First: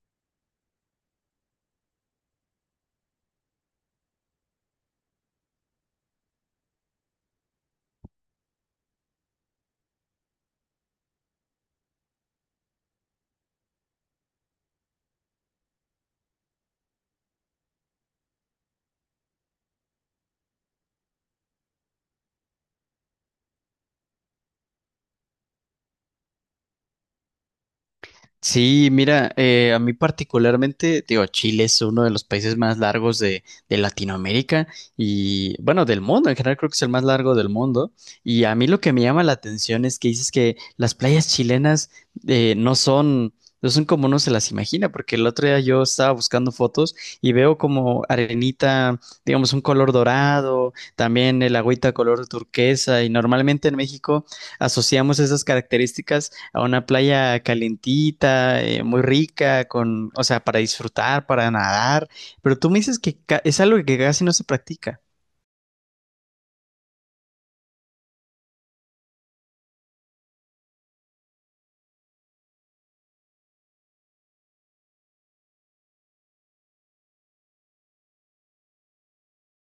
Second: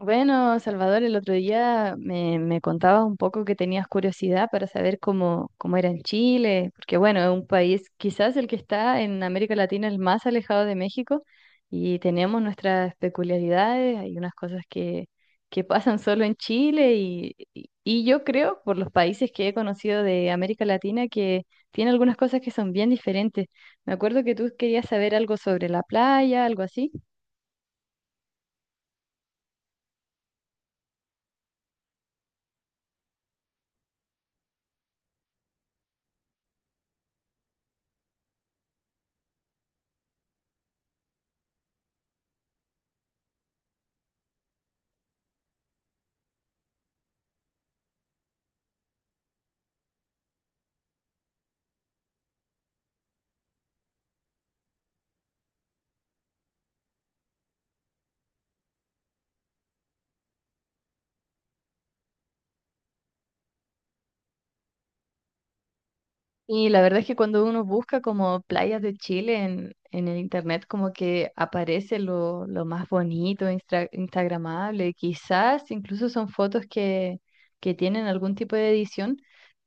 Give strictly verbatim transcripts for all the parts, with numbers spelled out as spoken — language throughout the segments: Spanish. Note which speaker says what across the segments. Speaker 1: Bueno, Salvador, el otro día me, me contabas un poco que tenías curiosidad para saber cómo, cómo era en Chile, porque bueno, es un país quizás el que está en América Latina el más alejado de México y tenemos nuestras peculiaridades, hay unas cosas que, que pasan solo en Chile y, y y yo creo, por los países que he conocido de América Latina, que tiene algunas cosas que son bien diferentes. Me acuerdo que tú querías saber algo sobre la playa, algo así.
Speaker 2: Sí, mira, eh, a mí particularmente, digo, Chile es uno de los países más largos de, de Latinoamérica y, bueno, del mundo, en general creo que es el más largo del mundo. Y a mí lo que me llama la atención es que dices que las playas chilenas eh, no son, no son como uno se las imagina, porque el otro día yo estaba buscando fotos y veo como arenita, digamos, un color dorado, también el agüita color turquesa y normalmente en México asociamos esas características a una playa calentita, eh, muy rica, con, o sea, para disfrutar, para nadar, pero tú me dices que ca- es algo que casi no se practica.
Speaker 1: Y la verdad es que cuando uno busca como playas de Chile en, en el internet, como que aparece lo, lo más bonito, instra- instagramable, quizás incluso son fotos que, que tienen algún tipo de edición,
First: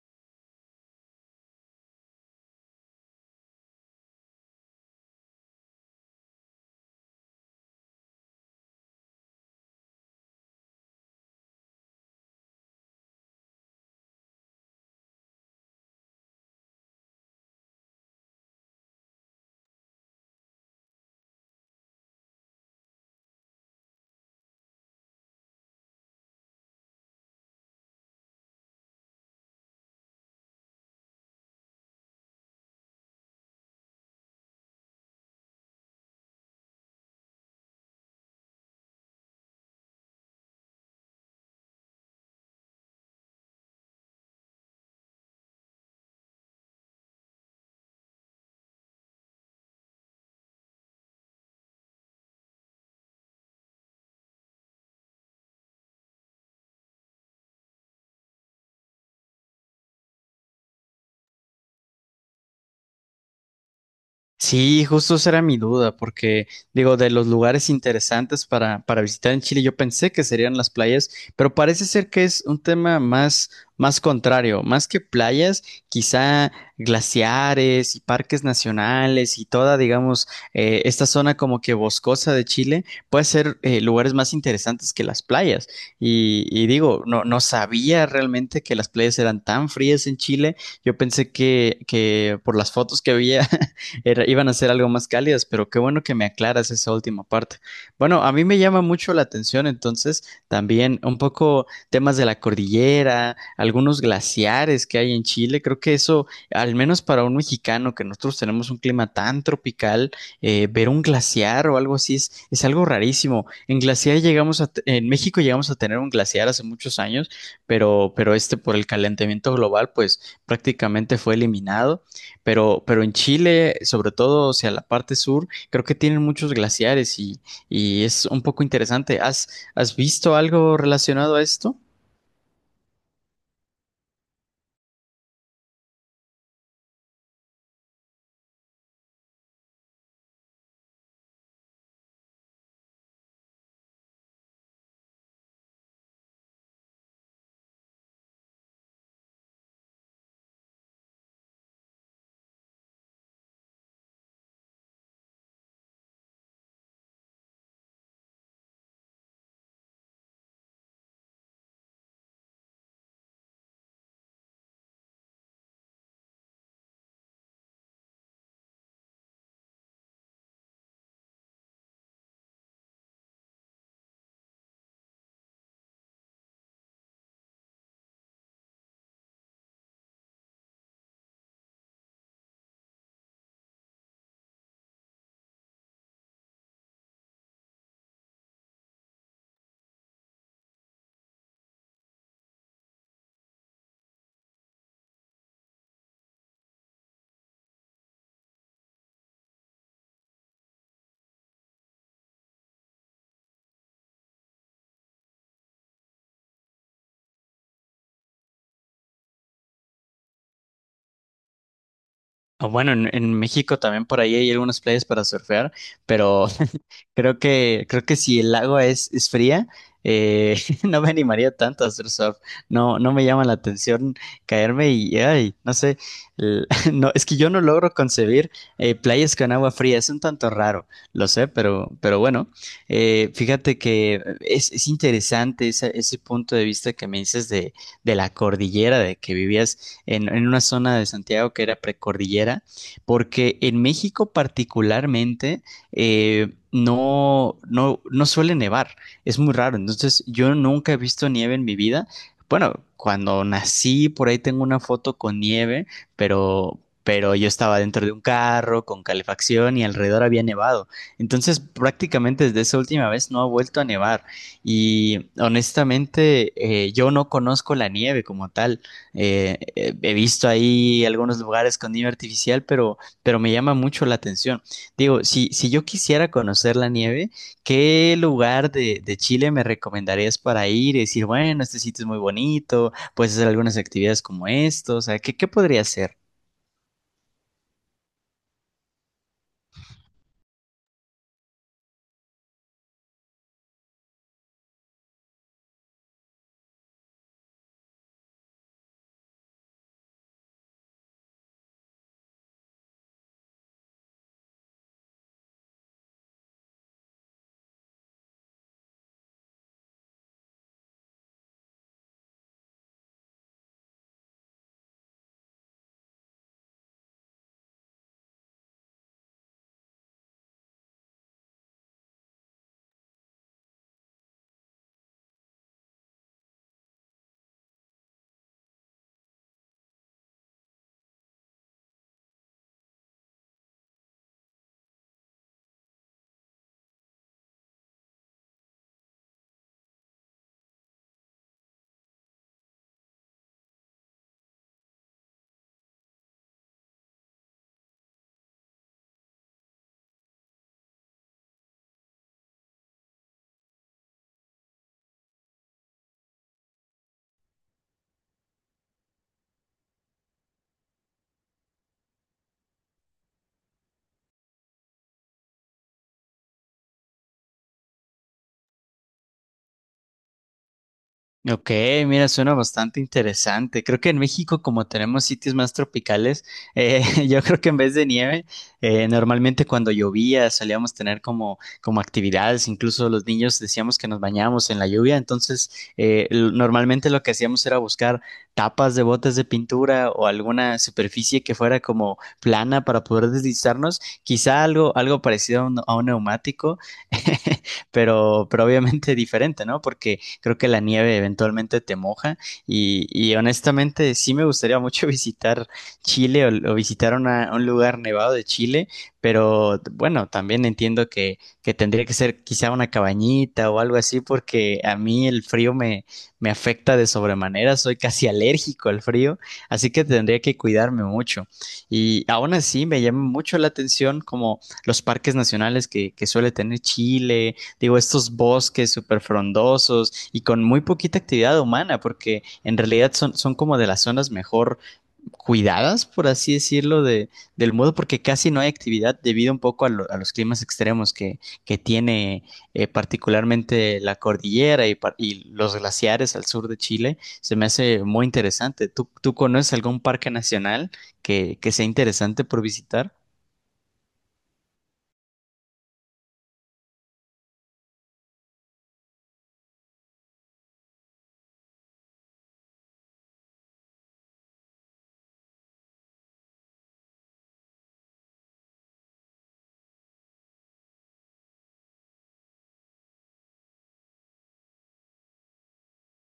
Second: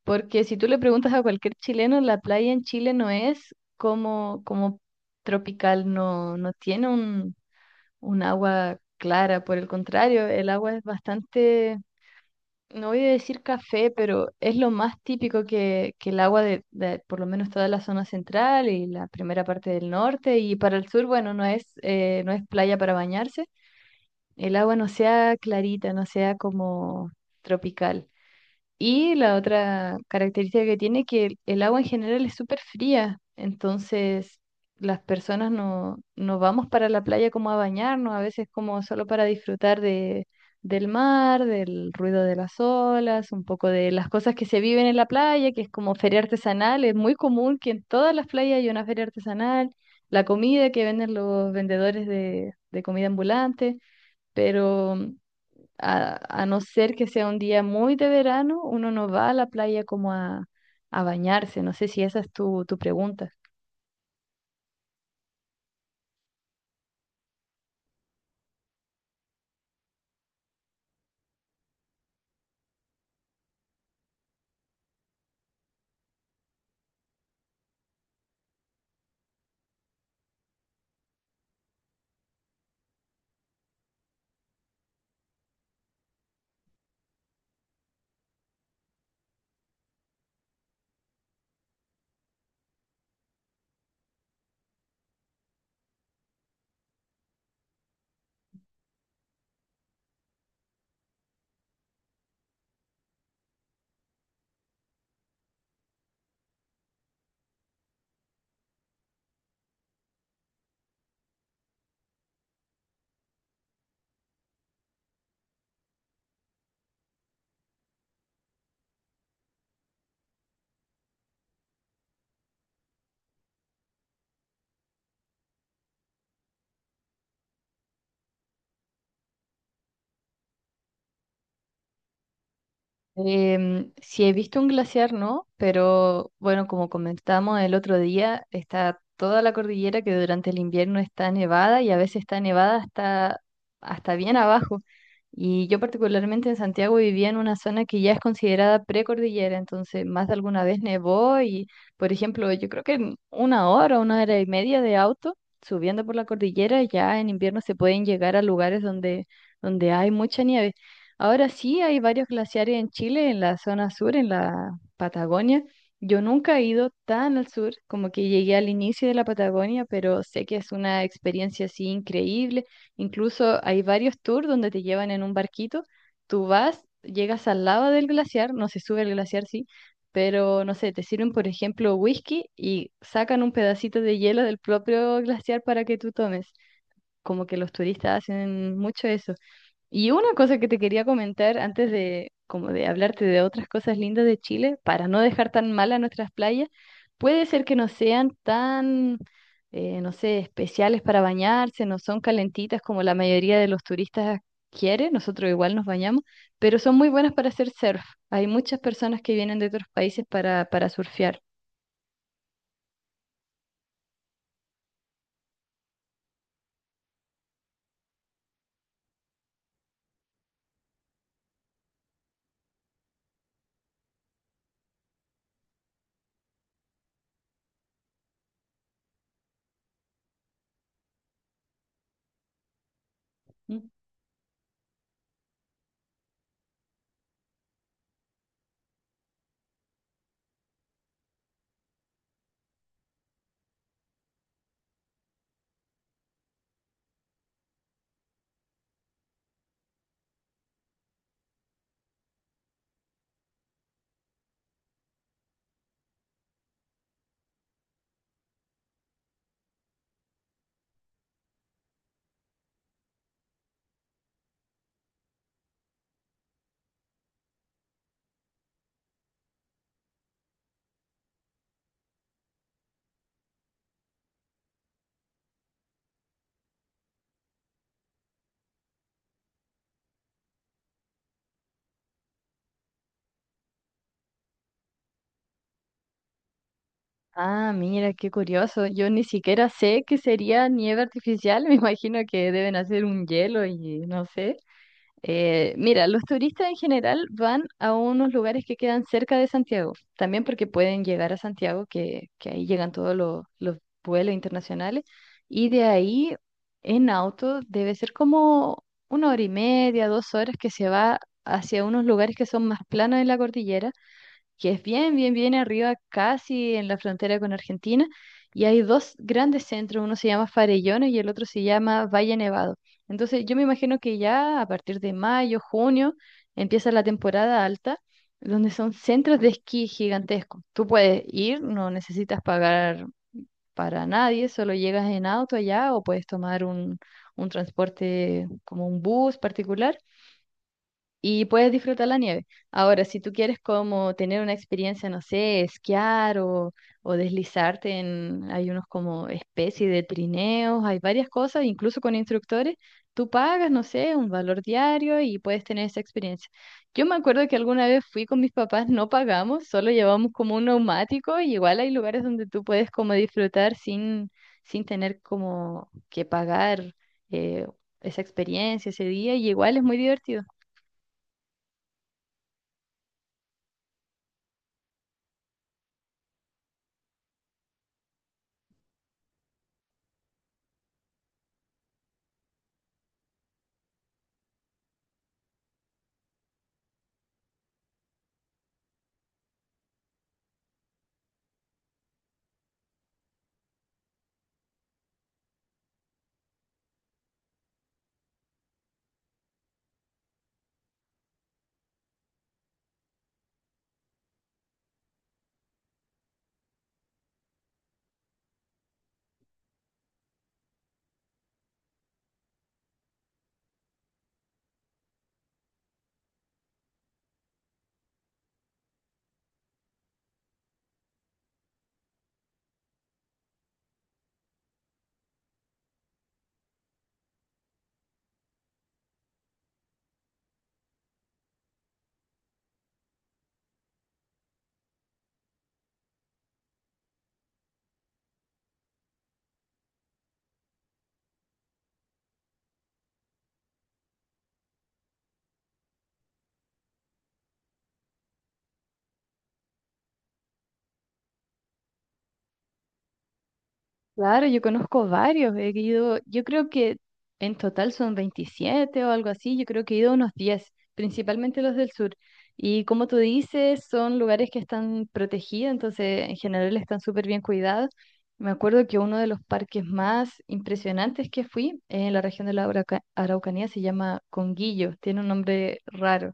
Speaker 1: porque si tú le preguntas a cualquier chileno, la playa en Chile no es como, como tropical, no, no tiene un, un agua clara, por el contrario, el agua es bastante no voy a decir café, pero es lo más típico que, que el agua de, de por lo menos toda la zona central y la primera parte del norte y para el sur, bueno, no es, eh, no es playa para bañarse. El agua no sea clarita, no sea como tropical. Y la otra característica que tiene es que el el agua en general es súper fría, entonces las personas no, no vamos para la playa como a bañarnos, a veces como solo para disfrutar de, del mar, del ruido de las olas, un poco de las cosas que se viven en la playa, que es como feria artesanal, es muy común que en todas las playas hay una feria artesanal, la comida que venden los vendedores de, de comida ambulante, pero a, a no ser que sea un día muy de verano, uno no va a la playa como a, a bañarse. No sé si esa es tu, tu pregunta.
Speaker 2: Sí, justo esa era mi duda, porque digo, de los lugares interesantes para, para visitar en Chile, yo pensé que serían las playas, pero parece ser que es un tema más, más contrario, más que playas, quizá glaciares y parques nacionales y toda, digamos, eh, esta zona como que boscosa de Chile puede ser eh, lugares más interesantes que las playas. Y, y digo, no, no sabía realmente que las playas eran tan frías en Chile. Yo pensé que, que por las fotos que había era- iban a ser algo más cálidas, pero qué bueno que me aclaras esa última parte. Bueno, a mí me llama mucho la atención entonces también un poco temas de la cordillera, algunos glaciares que hay en Chile. Creo que eso, al menos para un mexicano, que nosotros tenemos un clima tan tropical, eh, ver un glaciar o algo así es, es algo rarísimo. En glaciar llegamos a, te- en México llegamos a tener un glaciar hace muchos años, pero, pero este por el calentamiento global, pues prácticamente fue eliminado. Pero, pero en Chile, sobre todo hacia la parte sur, creo que tienen muchos glaciares y, y es un poco interesante. ¿Has, has visto algo relacionado a esto?
Speaker 1: Em, sí he visto un glaciar, ¿no? Pero bueno, como comentamos el otro día, está toda la cordillera que durante el invierno está nevada y a veces está nevada hasta, hasta bien abajo. Y yo particularmente en Santiago vivía en una zona que ya es considerada precordillera, entonces más de alguna vez nevó y, por ejemplo, yo creo que en una hora, una hora y media de auto subiendo por la cordillera, ya en invierno se pueden llegar a lugares donde, donde hay mucha nieve. Ahora sí hay varios glaciares en Chile, en la zona sur, en la Patagonia. Yo nunca he ido tan al sur como que llegué al inicio de la Patagonia, pero sé que es una experiencia así increíble. Incluso hay varios tours donde te llevan en un barquito. Tú vas, llegas al lado del glaciar, no se sube el glaciar, sí, pero no sé, te sirven, por ejemplo, whisky y sacan un pedacito de hielo del propio glaciar para que tú tomes. Como que los turistas hacen mucho eso. Y una cosa que te quería comentar antes de, como de hablarte de otras cosas lindas de Chile, para no dejar tan mal a nuestras playas, puede ser que no sean tan, eh, no sé, especiales para bañarse, no son calentitas como la mayoría de los turistas quiere, nosotros igual nos bañamos, pero son muy buenas para hacer surf. Hay muchas personas que vienen de otros países para, para surfear.
Speaker 2: Ah, bueno, en, en México también por ahí hay algunas playas para surfear, pero Creo que, creo que si el agua es, es fría, eh, no me animaría tanto a hacer surf. No, no me llama la atención caerme y, ay, no sé, l- no, es que yo no logro concebir eh, playas con agua fría. Es un tanto raro, lo sé, pero, pero bueno, eh, fíjate
Speaker 1: Mm.
Speaker 2: que es, es interesante ese, ese punto de vista que me dices de, de la cordillera, de que vivías en, en una zona de Santiago que era precordillera, porque en México particularmente eh, no, no, no suele nevar. Es muy raro. Entonces, yo nunca he visto nieve en mi vida. Bueno, cuando nací, por ahí tengo una foto con nieve, pero, pero yo estaba dentro de un carro con calefacción y alrededor había nevado. Entonces, prácticamente desde esa última vez no ha vuelto a nevar. Y honestamente, eh, yo no conozco la nieve como tal. Eh, eh, he visto ahí algunos lugares con nieve artificial, pero, pero me llama mucho la atención. Digo, si, si yo quisiera conocer la nieve, ¿qué lugar de, de Chile me recomendarías para ir y decir, bueno, este sitio es muy bonito, puedes hacer algunas actividades como esto? O sea, ¿qué, qué podría hacer?
Speaker 1: Ah, mira, qué curioso. Yo ni siquiera sé qué sería nieve artificial, me imagino que deben hacer un hielo y no sé. Eh, mira, los turistas en general van a unos lugares que quedan cerca de Santiago, también porque pueden llegar a Santiago, que, que ahí llegan todos los, los vuelos internacionales, y de ahí en auto debe ser como una hora y media, dos horas que se va hacia unos lugares que son más planos en la cordillera que es bien, bien, bien arriba, casi en la frontera con Argentina, y hay dos grandes centros, uno se llama Farellones y el otro se llama Valle Nevado. Entonces, yo me imagino que ya a partir de mayo, junio, empieza la temporada alta, donde son centros de esquí gigantescos. Tú puedes ir, no necesitas pagar para nadie, solo llegas en auto allá o puedes tomar un, un transporte como un bus particular y puedes disfrutar la nieve. Ahora, si tú quieres como tener una experiencia, no sé, esquiar o, o deslizarte en, hay unos como especie de trineos, hay varias cosas, incluso con instructores, tú pagas, no sé, un valor diario y puedes tener esa experiencia. Yo me acuerdo que alguna vez fui con mis papás, no pagamos, solo llevamos como un neumático y igual hay lugares donde tú puedes como disfrutar sin, sin tener como que pagar eh, esa experiencia ese día y igual es muy divertido.
Speaker 2: Ok, mira, suena bastante interesante. Creo que en México, como tenemos sitios más tropicales, eh, yo creo que en vez de nieve, eh, normalmente cuando llovía solíamos tener como, como actividades, incluso los niños decíamos que nos bañábamos en la lluvia, entonces eh, l- normalmente lo que hacíamos era buscar tapas de botes de pintura o alguna superficie que fuera como plana para poder deslizarnos, quizá algo, algo parecido a un, a un neumático, pero, pero obviamente diferente, ¿no? Porque creo que la nieve eventualmente te moja y, y honestamente sí me gustaría mucho visitar Chile o, o visitar una- un lugar nevado de Chile, pero bueno, también entiendo que, que tendría que ser quizá una cabañita o algo así porque a mí el frío me, me afecta de sobremanera, soy casi alérgico al frío, así que tendría que cuidarme mucho. Y aún así me llama mucho la atención como los parques nacionales que, que suele tener Chile, digo, estos bosques súper frondosos y con muy poquita actividad humana, porque en realidad son, son como de las zonas mejor cuidadas, por así decirlo, de, del mundo, porque casi no hay actividad debido un poco a, lo- a los climas extremos que, que tiene eh, particularmente la cordillera y, par- y los glaciares al sur de Chile. Se me hace muy interesante. ¿Tú, tú conoces algún parque nacional que, que sea interesante por visitar?
Speaker 1: Claro, yo conozco varios. He ido, yo creo que en total son veintisiete o algo así. Yo creo que he ido a unos diez, principalmente los del sur. Y como tú dices, son lugares que están protegidos, entonces en general están súper bien cuidados. Me acuerdo que uno de los parques más impresionantes que fui en la región de la Arauca- Araucanía se llama Conguillo. Tiene un nombre raro.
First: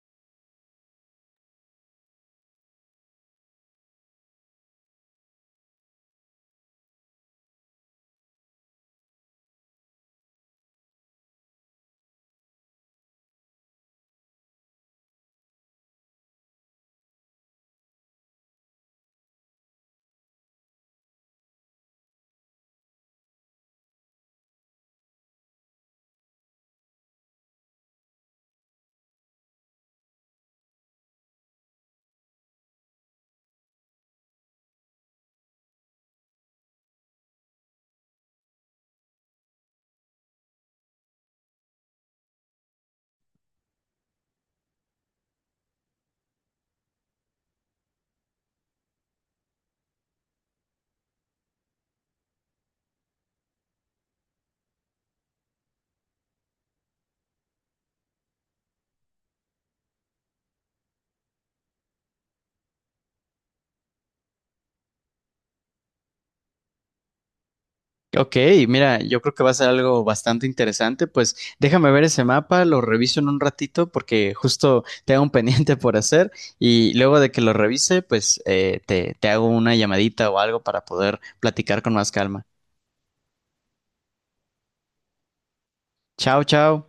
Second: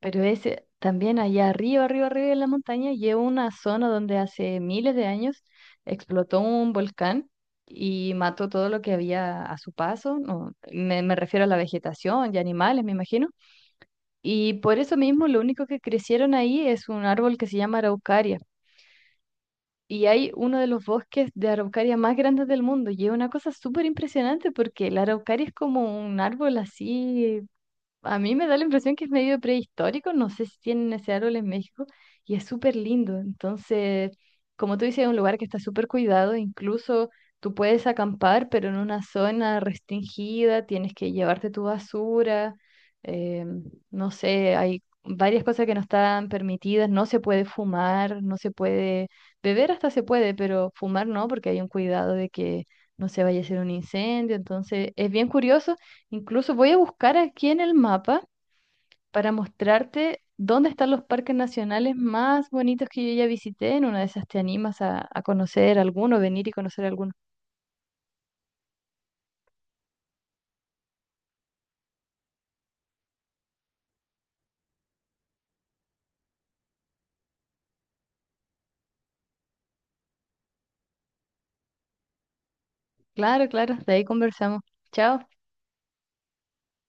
Speaker 1: Pero ese, también allá arriba, arriba, arriba de la montaña, lleva una zona donde hace miles de años explotó un volcán y mató todo lo que había a su paso. No, me, me refiero a la vegetación y animales, me imagino. Y por eso mismo, lo único que crecieron ahí es un árbol que se llama araucaria. Y hay uno de los bosques de araucaria más grandes del mundo. Y es una cosa súper impresionante porque la araucaria es como un árbol así a mí me da la impresión que es medio prehistórico, no sé si tienen ese árbol en México, y es súper lindo. Entonces, como tú dices, es un lugar que está súper cuidado, incluso tú puedes acampar, pero en una zona restringida, tienes que llevarte tu basura, eh, no sé, hay varias cosas que no están permitidas, no se puede fumar, no se puede beber hasta se puede, pero fumar no, porque hay un cuidado de que no se vaya a hacer un incendio. Entonces, es bien curioso. Incluso voy a buscar aquí en el mapa para mostrarte dónde están los parques nacionales más bonitos que yo ya visité. En una de esas te animas a, a conocer alguno, venir y conocer alguno.
Speaker 2: Ok, mira, yo creo que va a ser algo bastante interesante. Pues déjame ver ese mapa, lo reviso en un ratito porque justo tengo un pendiente por hacer y luego de que lo revise, pues eh, te, te hago una llamadita o algo para poder platicar con más calma.
Speaker 1: Claro, claro, de ahí conversamos. Chao.
Speaker 2: Chao, chao.